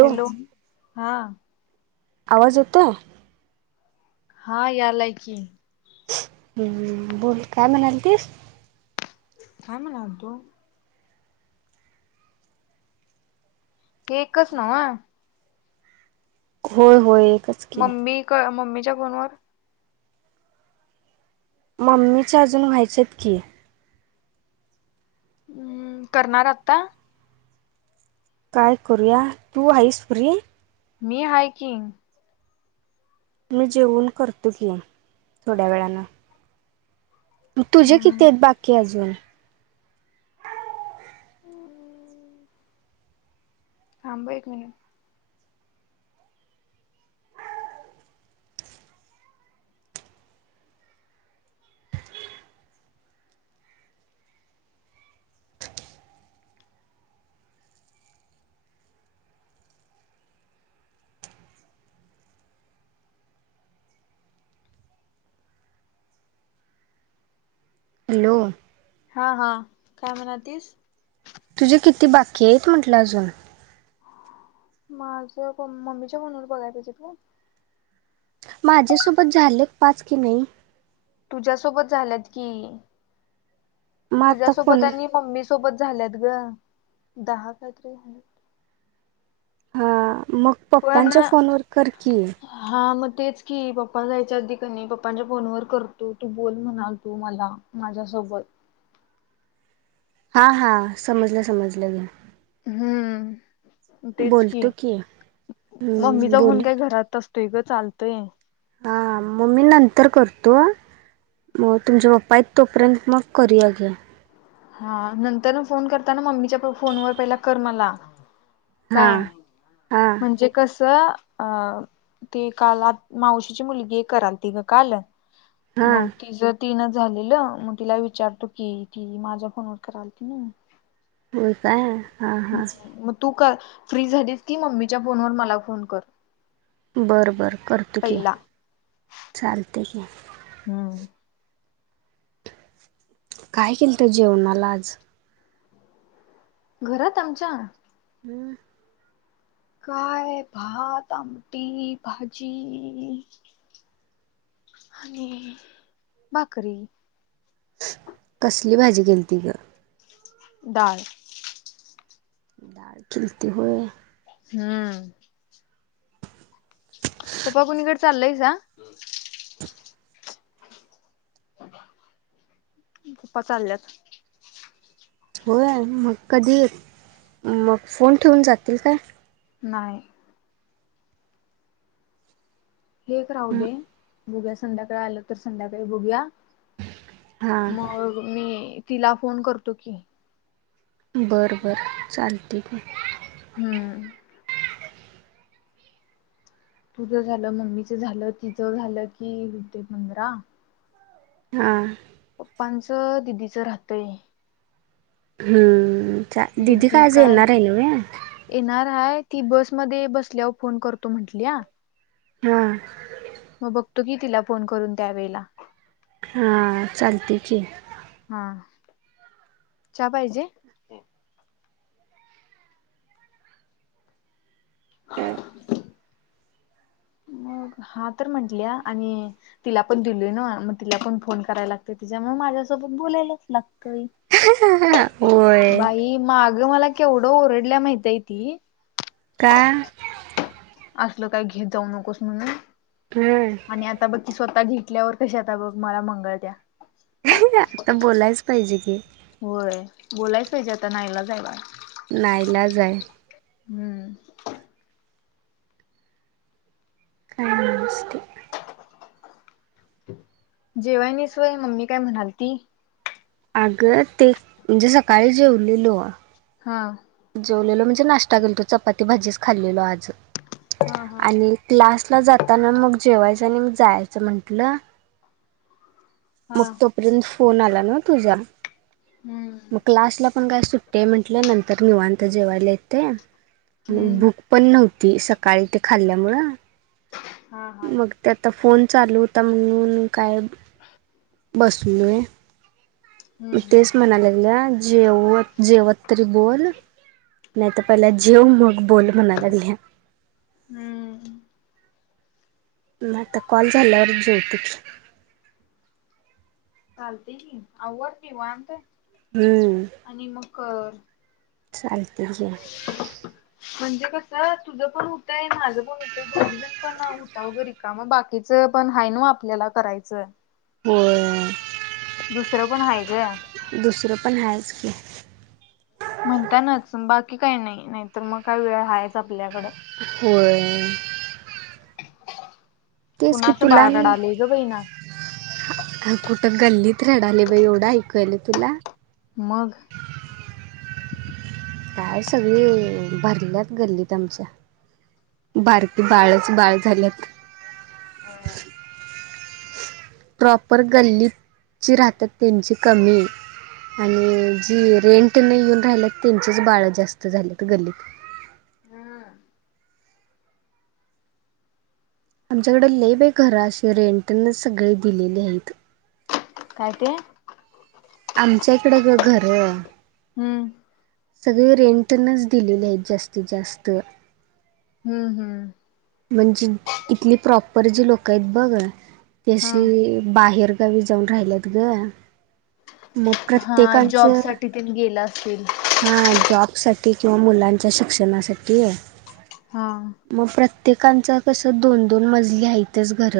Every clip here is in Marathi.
हॅलो. हा. आवाज येतोय. हा यालाय कि. हम्म. बोल काय म्हणाल तीस? काय म्हणाल तो? केकच नव? होय. होय. एकच की मम्मी मम्मी जगणवर [unintelligible] मम्मीचे अजून व्हायचेत की. हम्म करणार आता? काय करूया तू आईस फ्रि? मी हायकी, मी जेवन करतो की, थोड्या वेळानं. तुझे किती हम्म आहेत बाकी अजून? हो. थांब एक मिनिट. हॅलो. हा हा काय म्हणा तिस? तुझे किती बाकी आहेत म्हटलं अजून? माझं मम्मीच्या फोनवर बघाय पाहिजे ग? माझ्यासोबत झाले पाच की नाही? तुझ्यासोबत झाल्यात कि. मग आता कोण तुझ्यासोबत आणि मम्मी सोबत झाल्यात ग दहा काहीतरी झाल्या. हा. मग पप्पांच्या फोनवर करकी. हा मग तेच की पप्पा जायच्या अगदी कमी पप्पांच्या फोनवर करतो तू बोल म्हणाल तू मला माझ्यासोबत. हा हा समजलं समजलं गे. हम्म. तेच की हम्म मम्मीचा बोल फोन काही घरात. त ग चालतंय हा मग मी नंतर करतो मग तुमच्या पप्पा आहेत तोपर्यंत मग करूया की हा नंतर फोन करताना मम्मीच्या फोन व पहिला कर मला काय हां हां म्हणजे कस अ ते काल आ मावशीची मुलगी एक करालती ग काल हां मग ति ज तिन झालेलं मग तिला विचारतो की त माझ फोनवर कराआलती ना हो काय हा हा हम्म मग तू कर फ्री झालीस की मम्मीच्या फोनवर मला फोन कर बरं बर करतो की पहिला चालते. ह हम्म काय केलत जेवणाला आज घरात आमच्या हम्म काय भात आमटी भाजी आणि भाकरी कसली भाजी केली ती ग डाळ डाळ खलते होय [unintelligible] हम्म. पप्पा कुणीकडे चाललंय सा [unintelligible] पप्पा चालल्यात. होय न मग कधी मग फोन ठेवून जातील काय? नाही. ऐक राहू हं, दे. बुघ्या संध्याकाळी आलं तर संध्याकाळी बघुया. हां मग मी. तिला फोन करतो की. बरं बरं चालेल. ते का [unintelligible] हम्म. तुझ झालं मम्मीच झालं तिचं झालं कि होते पंधरा. हा. प्पांचं दिदीचं राहतय. हम्म. दिदी कायच [unintelligible] येलणार आहे न म येणार हाय ती बसमध्ये बसल्यावर फोन करतो म्हटली या हा. मग बघतो की तिला फोन करून त्यावेेळेला. हा चालते की. हा चा पाहिजे. हम [unintelligible] मग हा तर म्हंटल आणि तिला पण दिलय ना म तिला पण फोन करायला लागत तिच्यामुळे माझ्यासोबत बोलायलाच लागतय. होय बाई माग मला केवढ ओरडल्या माहितय ती. का असल काय घेत जाऊ नकोस म्हणून. हम्म. आणि आता बकी स्व आता घेतल्यावर कशी आता बघ मला मंगळ त्या आता बोलायच पाहिजे की होय बोलायच ज आता नायलाज हाय बा नाहीलाज हाय. हम्म. काष्ट जेवायनिस वय मग मी काय म्हणाल ती. अग ते म्हणजे सकाळी जेवलीलो. हा. जेवलेलो म्हणजे नाश्ता केेल तो चपाती ते भाजीच खाल्लेलो आज. हा हा आणि क्लासला जाताना मग जेवाय. जनी मी जायचं म्हंटलं हा मग तोपर्यंत फोन आला ना तुझा हम्म मग् लासला पण काय सुटतेय म्हटलं नंतर तरर म अंतजे वालेेत ते हम्म भूक पण नव्हती ती सकाळी ते खाल्ल्यामुळं हा हा मग त्या आता फोन चालू होता म्हणून काय बसू न आहे हम्म हम्म तेच म्हणालेल्या जेवत जेवत बोल नाहीत पहिले जेव मग बोल म्हनाला वि आहे हम्म मता कॉल झालंवर जवतकी चालते की आवड किवत हम्म आणि मग शांते आहे म्हणजे कसं तुझं पण होतय माझं पण होतंय डजण पण होता वगैरे का मग बाकीच पण आहे ना आपल्याला करायचं होय दुसरं पण हाय ग दुसरं पण हायच. की. म्हणतानाच बाकी काही नाही नाही तर मग काय वेळ हायच. आपल्याकडं होय. [inaudible] तेच की कुणाचं तुला बाळ रडालय ग बहिना कुठ गल्लीत रडालेय बाई एवढं ऐकू यायलय तुला? मग. काय सगळी भरल्यात गल्लीत आमच्या बारकी बाळच बाळ झाल्यात. होय. प्रॉपर गल्लीत जी राहतात त्यांची कमी आणि जी रेंट न येऊन राहिल्यात त्यांचीच बाळ जास्त झाल्यात गल्लीत. हम्म. आमच्याकडे लय बाई घर असे रेंटनेच सगळी दिलेली आहेत. काय ते? आमच्या इकडं ग घर हम्म. सगळे रेंटनच दिलेले आहेत जास्तीत जास्त. हम्म हम्म. म्हणजे इथली प्रॉपर जी लोक आहेत बघ ती हा आशी बाहेर गावी जाऊन राहिलेत ग मग हा प्रत्येकांच जॉब साठी तेन गेला असेल. हा जॉबसाठी किंवा मुलांच्या शिक्षणासाठी हां. प्रत्येकांच कसं दोन दोन मजली आहेतच घर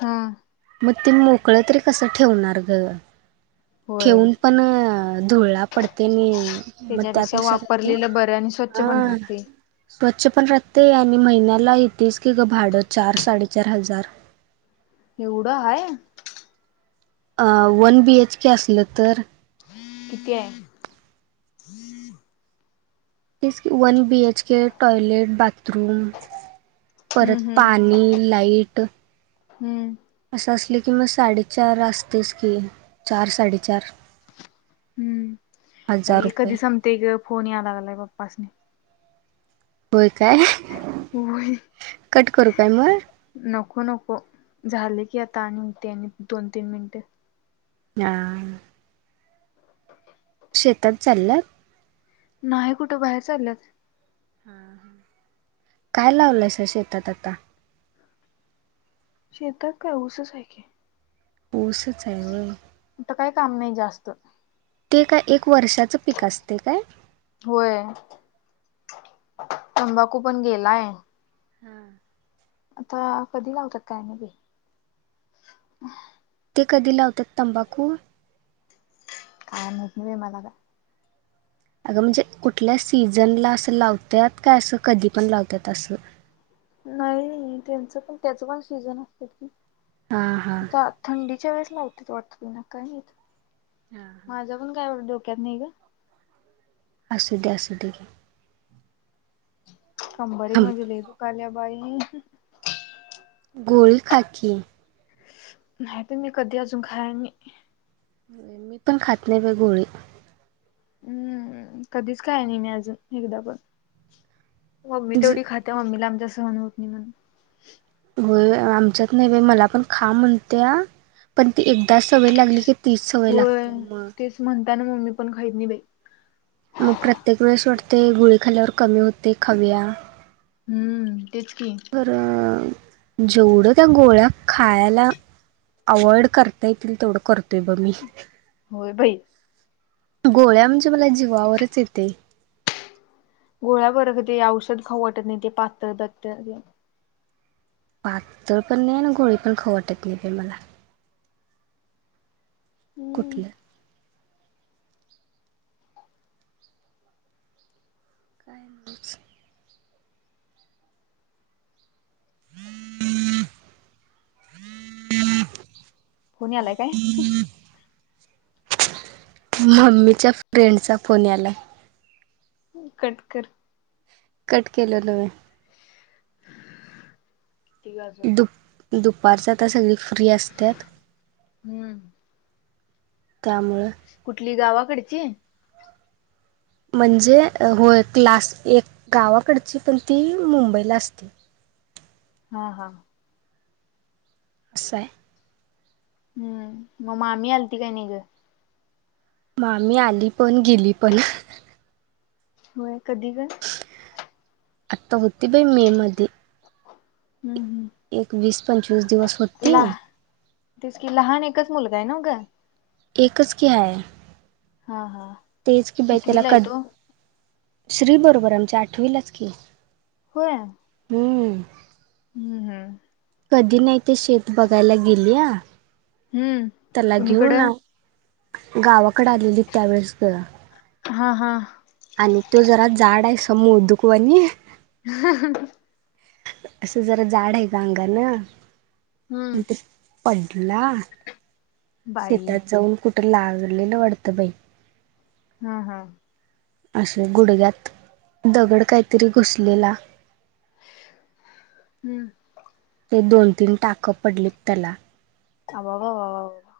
हां. मग ते मोकळ तरी कसं ठेवणार ग होय ठेऊन पण धुरळा पडते नी मग त्याच्यापेक्षा त्यापेक्षा कणी वापरलेलं बरं आणि स्वच्छ पण हा राहते. स्वच्छ पण राहतय आणि महिन्याला येतेच की गं भाडं चार साडेचार हजार एवढं हाय? अ वन बी एच के असलं तर किती आहे? तीस one B H K toilet bathroom, हम्म परत हम्म पाणी, लाईट हम्म. असं असले की मग साडेचार असतेच की चार साडेचार हम्म हजार बाई रुपये कधी संमते फोन याय लागला पप्पासनी. होय काय? होय कट करू काय मग? नको नको झाले. की आता ती आणि दोन तीन मिनिट. हा. शेतात चाललंय नाही कुठं बाहेर चाललंत ह काय लावलंय सर शेतात आता शेतात का उसच आहे की उसच हाय व्हय आता काही काम नाही जास्त ते काय एक खू वर्षाचं पीक असते काय तंबाकू पण गेलाय हम्म. आता कधी लावतात काय नाही बी कधी लावतात तंबाखू काय माहिती नाही मला काय अगं म्हणजे कुठल्या सीझनला असं लावतात काय असं कधी पण लावतात असं नाही त्यांच पण त्याच पण सीजन असत की हा हा आता थंडीच्या वेळेस लावत [unintelligible] हा, माझा पण काय [unintelligible] कणे का असू दे असू दे का कंबरक हं म्हजे ल दुखली बाईनी गळ खाकीी नाही त मी कधी अजून खायनी मी पण खात नाही ब गोळी हम्म कधीच काय नाही मी अजून एकदा पण मम्मी ज तेवढी खाते मम्मीला आमच्या न होत नाही म्हण आमच्यात नाही बा मला पण खा म्हणते पण ती एकदा स वय लागली की तीच सवय होय लागत्या मग तेच म्हणता ना मम्मी पण खात नाही बे [unintelligible] मग प्रत्येक वेळेस वाटते गुळीखाल्यावर कमी होते खविया हम्म तेच की. तर जेवढं त्या गोळ्या खायला अवॉइड करता येतील तेवढं करतोय ब मी होय भाई गोळ्या म्हणजे मला जीवावरच येते गोळ्या बर क ते औषध खाऊ वाटत नाही ते पात्र दत्त पाकतळ पण नाही ना गोळी पण ख वाटत नाही प मला हम्म कुठलं काय नाही ह ह हम फोन आलाय काय मम्मीच्या फ्रेंडचा फोन यालाय कटकर कट केले न् किती ग अजून वारसातता सगळी फ्री असत्यात हम्म त्यामुळं कुठली गावाकडची म्हणजे होय क्लास एक गावाकडची पण ती मुंबईला असते हा हा असं हाय हम्म मग मामी आलती काय निघ मा मी आली पण गेली पण होय कधी काय आता होती बाई मे मध्ये हम्म हम्म एक वीस पंचवीस दिवस होती ला जा न का एकच च की आहे हा हा तेच की बाई त्याला कितवीला क आहे तो? श्री बरोबर आमच्या आठवीलाच की होय हम हम्म हम्म कधी नाही ते शेत बघायला गेलीया हम्म कुणीकडें गावाकडे आलेली त्यावेेळेस ग हा हा तो जरा झाड आहे असा मोदूकवानी ह असं जरा जाड आहे का अंग गलं हम्म आणिंत पडला बाई शेतात जाऊन कुठ लागलेलं वाडत पई हम्म हम्म असे गुडग्यात दगड काहीतरी घुसलेला हम्म ते दोन तीन टाकं पडलीत त्याला अ वा वा वा वा वा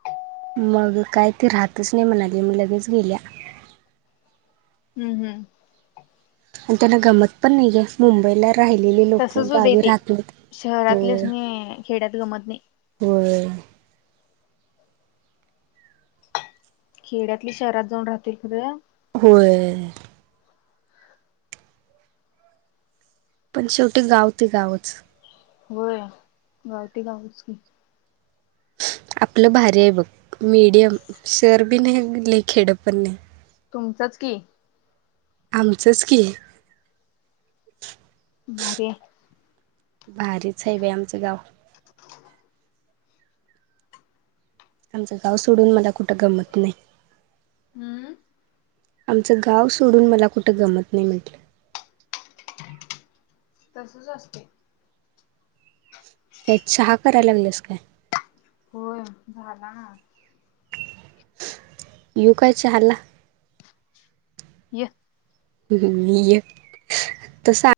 मग काय त राहतच नाही म्हणाली, म लगेच गेल्या. हम्म हम्म. अन त्यांना गमत पण नाही जास्त मुंबईला राहिलेली लोक तसच होतय गावी ते राहत नाहीत शहरातले होय च नी खेड्यात गमत नाही. [inaudible] खेड्यातली शहरात जाऊन राहतय [unintelligible] होय. पण शेवटी गाव ते गावच. होय गाव ते गावच की. आपलं भारी आहे बघ. मीडियम सर्व [unintelligible] खेडपण नाही. तुमचंच की. आमचंच की. भारी य. भारीच हाय बाई आमचं गाव. आमचं गाव सोडून मला कुठं गमत नाही. हम्म. आमचं गाव सोडून मला कुठं गमत नाही म्हटल. तसच असतय. तेच चहा कराया लागलास काय? होय झाला. येऊ काय चाहाला? ये. हम्म ये तस